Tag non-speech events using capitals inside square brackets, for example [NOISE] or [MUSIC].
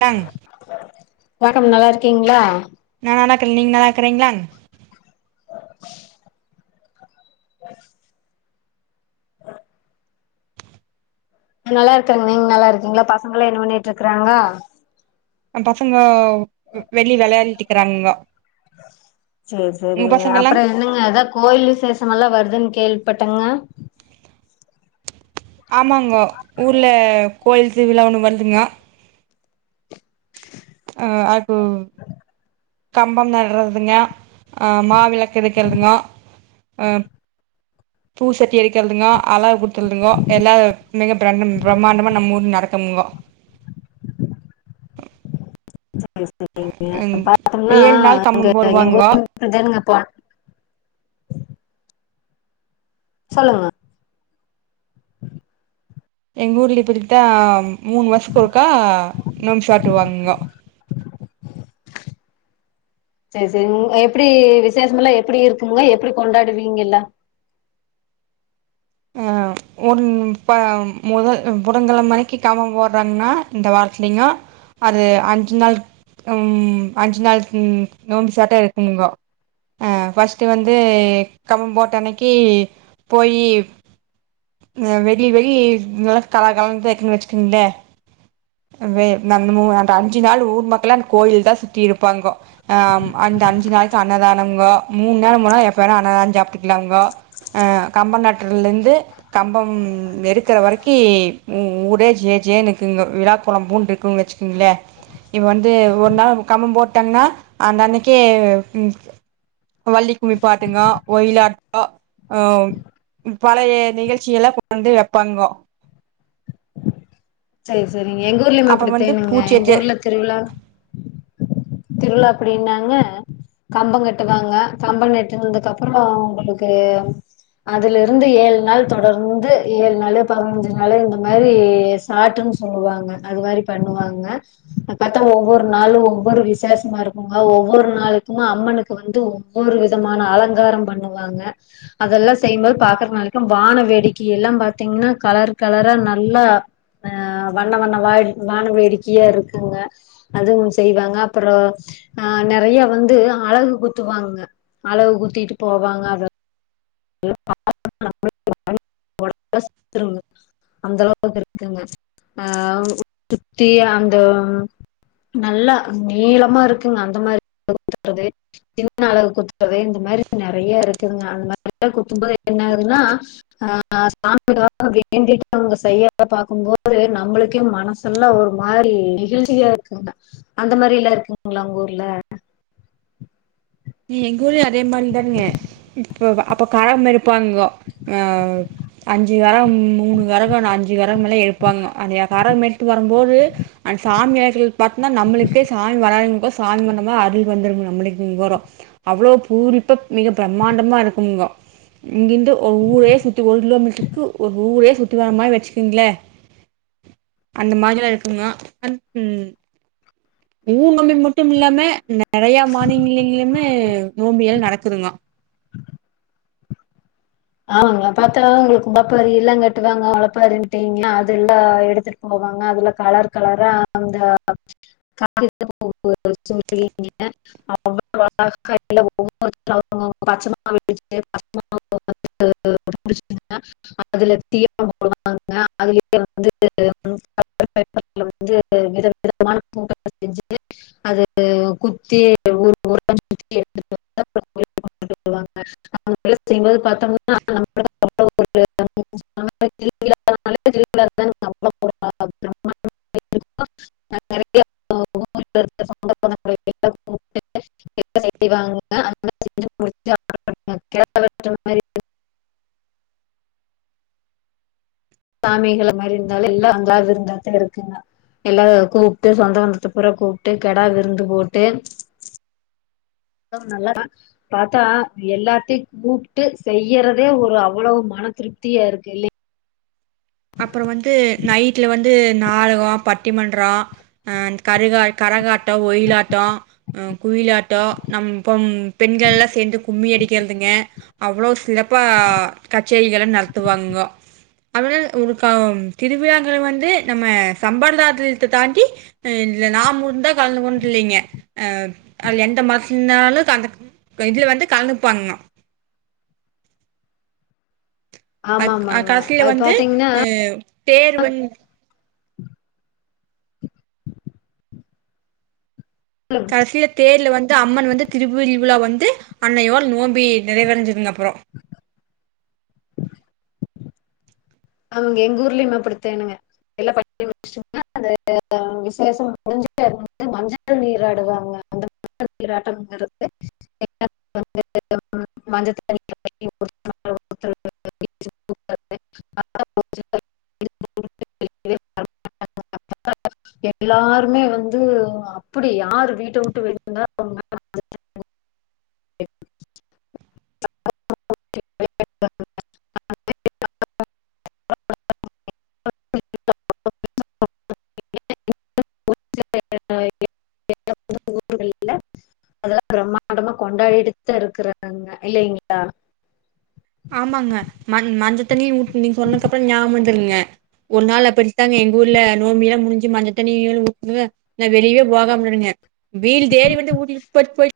tongue வண்க்கம் நல்லார்க்கீங்களா நா நல்லாக்கே நீங்க நல்லாக்கறீங்ளா [INAUDIBLE] நல்லார்க்கங் நீங்க நல்லார்க்கீங்ளா பசங்களா என்ன பண்ணிட்ருக்குறாங்க அ பசங்கவ் உ வெளி வெளாடிடிக்கறாங்கோ சர் சரிங்க அப்றம் என்னங்க அதா கோயில் விசேசமல்லா வர்துன் கேள்ப்பட்டங்க ஆமாங்கோ ஊர்ல கோயில் திருவிழா ஒன்னு வருதுங்க ஆ அப்பூ கம்பு நடுறதுங்க மாவிளக்கு எடுக்குறதுங்க அ பூசட்டி எடுக்கிறதுங்கோ அழகு குத்துறதுங்கோ எல்லா மிக பிரண்ட பிரம்மாண்டமா நம்ம ஊர்ல நட க்குமுங்க செரி செரிங்க ம் பாத்தோம்னா ஏழு நாள் இங்க கம்பம் போடுவாங்கோ [UNINTELLIGIBLE] சொல்லுங்க எங்க ஊர்ல இப்படித்தா மூணு வர்ஷத்துக்கு ஒருக்கா நோன்பு சாட்டு வாங்கங்கோ செரி செரி எப்டி விசேஷமெல்லா எப்டி இருக்குங்க எப்டி கொண்டாடுவீங்கல்ல ஆ ஒரு இப்ப முதல் புதன் கெழம அன்னிக்கி கம்ப போடுறாங்கன்னா இந்த வாரத்திலிங்க அது அஞ்சு நாள் உம் அஞ்சு நாள் உம் நோம்பு சாட்டா ஆயிருக்குங்கோ ஃபஸ்ட்டு வந்து கம்பம் போட்ட அன்னைக்கி போயி வெளிய வெ நல்லா கலகலனு தா இருக்குன்னு வச்சுக்கங்களே அந்த அஞ்சு நாள் ஊர் மக்கள்லா அந்த கோயில தா சுத்தி இருப்பாங்கோ ஆ அம் அந்த அஞ்சு நாளைக்கு அன்னதானம்ங்கோ மூணு நாள் முனா எப்பவேனா அன்னதானம் சாப்டுக்கலாம்ங்கோ ஆ கம்ப நாட்றதுலேருந்து கம்பம் எடுக்கற வரைக்கி ஊரே ஜே ஜேனு இக்குங்க விழா கொழம்பூன்டு இருக்குன் வச்சுக்கோங்களே இப்ப வந்து ஒரு நாள் கம்ப போட்டாங்கன்னா அந்தன்னைக்கே வள்ளிக்கும்மி பாட்டுங்க ஒயிலாட் டோ அ பழைய நிகழ்ச்சிகெல்லா கொண்டாந்து வைப்பாங்கோ செரி செரிங்க எங்க ஊர்லயுமே அப்புறம் வந்து அப்டிதெனுங்க எங்க பூச்செட்டு ஊர்ல திருவிழா திருவிழா அப்படின்னாங்க கம்பம் கட்டுவாங்க கம்பம் நட்டுனதுக்கு அப்புறோ உங்களுக்கு அதுல இருந்து ஏழு நாள் தொடர்ந்து ஏழு நாளு பதினெஞ்சு நாளு இந்த மாரி பாட்டுன்னு சொல்லுவாங்க அது மாரி பண்ணுவாங்க இப்ப பாத்தா ஒவ்வொரு நாளு ஒவ்வொரு விசேஷமா இருக்குங்க ஒவ்வொரு நாளுக்குமே அம்மனுக்கு வந்து ஒவ்வொரு விதமான அலங்காரம் பண்ணுவாங்க அதெல்லா செய்யும்போது பாக்குறது நாளைக்கு வான வேடிக்கை எல்லா பாத்தீங்கன்னா கலர் கலரா நல்லா அ வண்ண வண்ண வாழ் வானவேடிக்கையா இருக்குங்க அதுவும் செய்வாங்க அப்பறோ ஆ நெறையா வந்து அழகு குத்துவாங்க அழகு குத்திட்டு போவாங்க அத நல்லா [INAUDIBLE] பாக் [INAUDIBLE] ருவு அந்த அளவுக்கு இருக்குங்க ஆ சுத்தி அந்த நல்லா நீளமா இருக்குங்க அந்த மாரி [INAUDIBLE] றது சின்னழகு குத்துறது இந்த மாரி நெறையா இருக்குதுங்க அந்த மாரி குத்தும்போது என்ன ஆகுதுன்னா ஆ சாமிக்காக வேண்டிட்டு அவங்க செய்யறத பாக்கும்போது நம்மளுக்கே மனசு இதெல்லா ஒரு மாரி நிகழ்ச்சியா இருக்குங்க அந்த மாரில்லா இருக்குங்களா உங்க ஊர்ல எங்க ஊர்லயு அதே மாரிதானுங்க இப்ப அப்ப கரக மாரி இப்பாங்கோ ஆ அஞ்சு கரகோ மூணு கரகோ அஞ்சு கரகோல்லா எடுப்பாங்க அந்த கரகம் எடுத்து வரும்போது அன் சாமி ஆடில் பாத்திங்னா நம்மளுக்கே சாமி வராதவங்கோ சாமி வந்தமாரி அருள் வந்துரு நம்மளுக்கு இங்கோரோ அவ்ளோ பூரிப்பப் மிக பிரம்மாண்டமா இருக்கும்ங்கோ இங்கிருந்து ஒரு ஊரே சுத்தி ஒரு கிலோமீட்டருக்கு ஒரு ஊரே சுத்தி வர மாரி வச்சுக்கங்களே அந்த மாதிரிலா இருக்குங்க அ ம் ஊ நோம்பி மட்டுமில்லாம நெறைய மானிங்கலிலிமே நோம்பியல் நடக்குதுங்க ஆமாங்க பாத்தா ஒங்களுக்கு பப்பாரி எல்லா கட்டுவாங்க ஒளப்பாரின்ட்டீங்கள அது எல்லா எடுத்து போவாங்க அதுல கலர் கலரா அந்த [UNINTELLIGIBLE] [UNINTELLIGIBLE] [UNINTELLIGIBLE] அதுல தீப போடுவாங்க அதுலயே வந்து பேப்பர்ல வந்து வித விதமான பூக்கள செஞ்சு அது குத்தி ஊர் ஊர சுத்தி எடுத்துட்டு வருவாங்க சொல்வாங்க அவுங்கள செய்யு போது பாத்தோம்னா [UNINTELLIGIBLE] [UNINTELLIGIBLE] [UNINTELLIGIBLE] [UNINTELLIGIBLE] சாமிகளமேரி இர்ந்தாலு எல்லா அங்ளா இருந்தாத்தா இருக்குங்க எல்லாத கூப்ட்டு சொந்த பந்தத்த பூர கூப்ட்டு கெடா விருந்து போட்டு இன்னு நல்ல ந பாத்தா எல்லாத்தையு கூப்பிட்டு செய்யறதே ஒரு அவ்வளவு மன திருப்தியா இருக்கு இல்லைங் அப்ற வந்து நைட்ல வந்து நாடக பட்டிமன்ற அ கரகா கரகாட்ட ஒயிலாட்டோ அ குயிலாட்டோ நம் இப்பம் பெண்கலா சேந்து கும்மி அடிக்கறதுங்க அவ்ளோ சிறப்பா கச்சேரிகள நடத்துவாங்கோ அத்னால ஒரு கா திருவிழாங்கள் வந்து நம்ம சம்பரதாய்த்தை தாண்டி நாம்மொன்த கலந்துகோன்டில்லீங்க அ அது எந்த மாசிங்னாலு கந்து இதுலவந்து கலந்துப்பாங்கங்க அ ஆமா அ ஆமாங்க கடசில அது வந்து பாத்தீங்கன்னா அ பேர் வந் [INAUDIBLE] கடைசியில தேர்ல வந்து அம்மன் வந்து திருபி உர்ரிவிலா வந்து அன்னையோட நோம்பி நிறைவடஞ்சதுங்க அப்ற ஆமாங்க எங்க ஊர்லியு அப்படித்தேனுங்க [UNINTELLIGIBLE] அந்த விஷேசம் [UNINTELLIGIBLE] மஞ்சள் மஞ்சள் நீராடுவாங்க அந்த ம [UNINTELLIGIBLE] பாத புஜ்சுகள் எடுத்து குடுத்துட்டு எல்லாருமே வந்து அப்டி யாரு வீட்ட விட்டு வெளி வந்தா [UNINTELLIGIBLE] [UNINTELLIGIBLE] அதெல்லா பிரம்மாண்டமா கொண்டாடிட்டுத இருக்கறாங்க இல்லைங்ளா ஆமாங்க ம மஞ்சதண்ணிய ஊத்வி சொன்னக்கு அப்ற ஞாம் வந்துங்க ஒரு நாள் அப்படித்தாங்க எங்க ஊர்ல நோம்பிலா முடிஞ்சு மஞ்ச தண்ணி ஊத்துவ நா வெளியவெ போகாம இருந்த வீடு தேடி வந்து ஊடிட் போ போயிட்